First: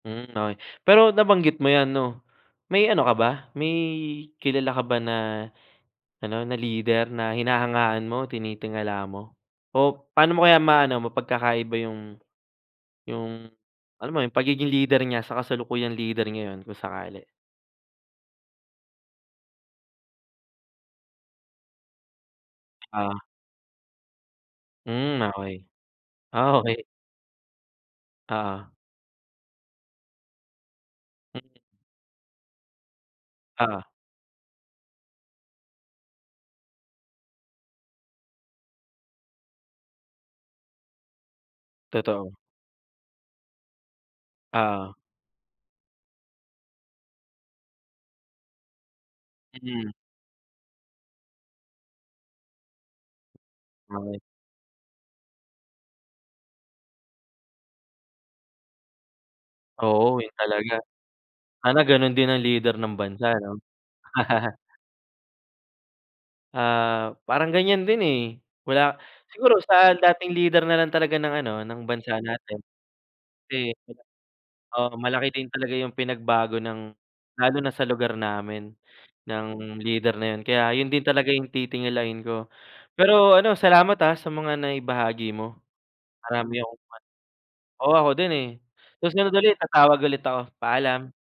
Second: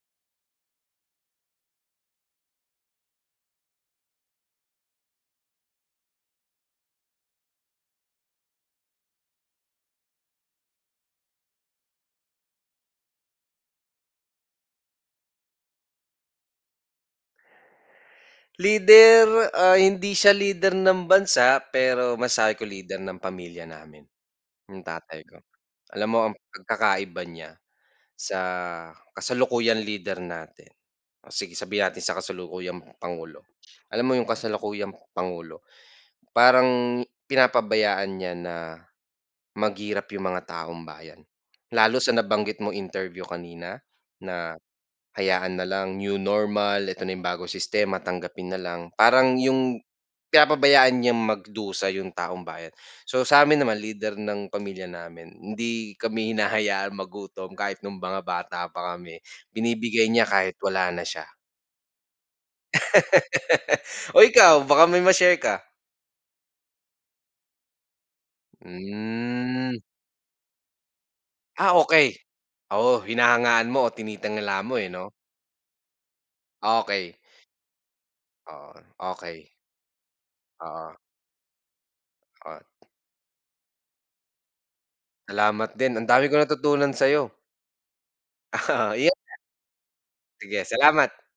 Hmm, okey, pero nabanggit mo yan, 'no, may ano ka ba? May kilala ka ba na ano, na leader na hinahangaan mo, tinitingala mo o paano mo kaya ma ano, mapagkakaiba yung yung alam mo yung pagiging leader niya sa kasalukuyang leader ngayon kung sakali? Leader, ah, hindi siya leader ng bansa, pero masabi ko leader ng Ah. pamilya namin, yung tatay Hmm, ko. okey, Alam mo ang oh, okey. pagkakaiba niya sa Oo. kasalukuyang leader natin, o sige, sabihin natin sa kasalukuyang Pangulo. Oo. lam mo iyong kasalukuyang Pangulo, parang pinapabayaan niya na maghirap yung mga taumbayan. Lalo na sa Totoo. nabanggit mong interview kanina na Oo. hayaan na lang new normal, eto na yung bagong sistema, tanggapin na lang. Parang yung Mm. pinapabayaan niyang magdusa yung taumbayan. So, sa amin naman, leader [unintelligible] ng pamilya namin, hindi kami hinahayaan magutom kahit noong mga bata pa kami, binibigay Oo, niya iyon kahit talaga. wala na siya. Sana ganoon din ang leader ng bansa, ano? Oh, ikaw baka may maishare ka? Ah, parang ganyan din, eh, wala siguro Hmm. sa dating leader na lang talaga ng ano, Ah, ng okey, bansa natin. oo, hinahangaan Kasi mo o eh, tinitangala mo eh oo, 'no? malaki din talaga yung pinagbago ng Okey. lalo na sa lugar Oo, namin okey. ng leader na yun, kaya Oo. yun din talaga yung titingalain ko. Oh. Pero ano, salamat, ah, sa mga naibahagi mo. Salamat din. Ang dami kong Marami akong mat natutunan sa iyo. oo, ako din eh, Yun nga. susunod ulit, tatawag ulit ako, Sige, paalam. salamat.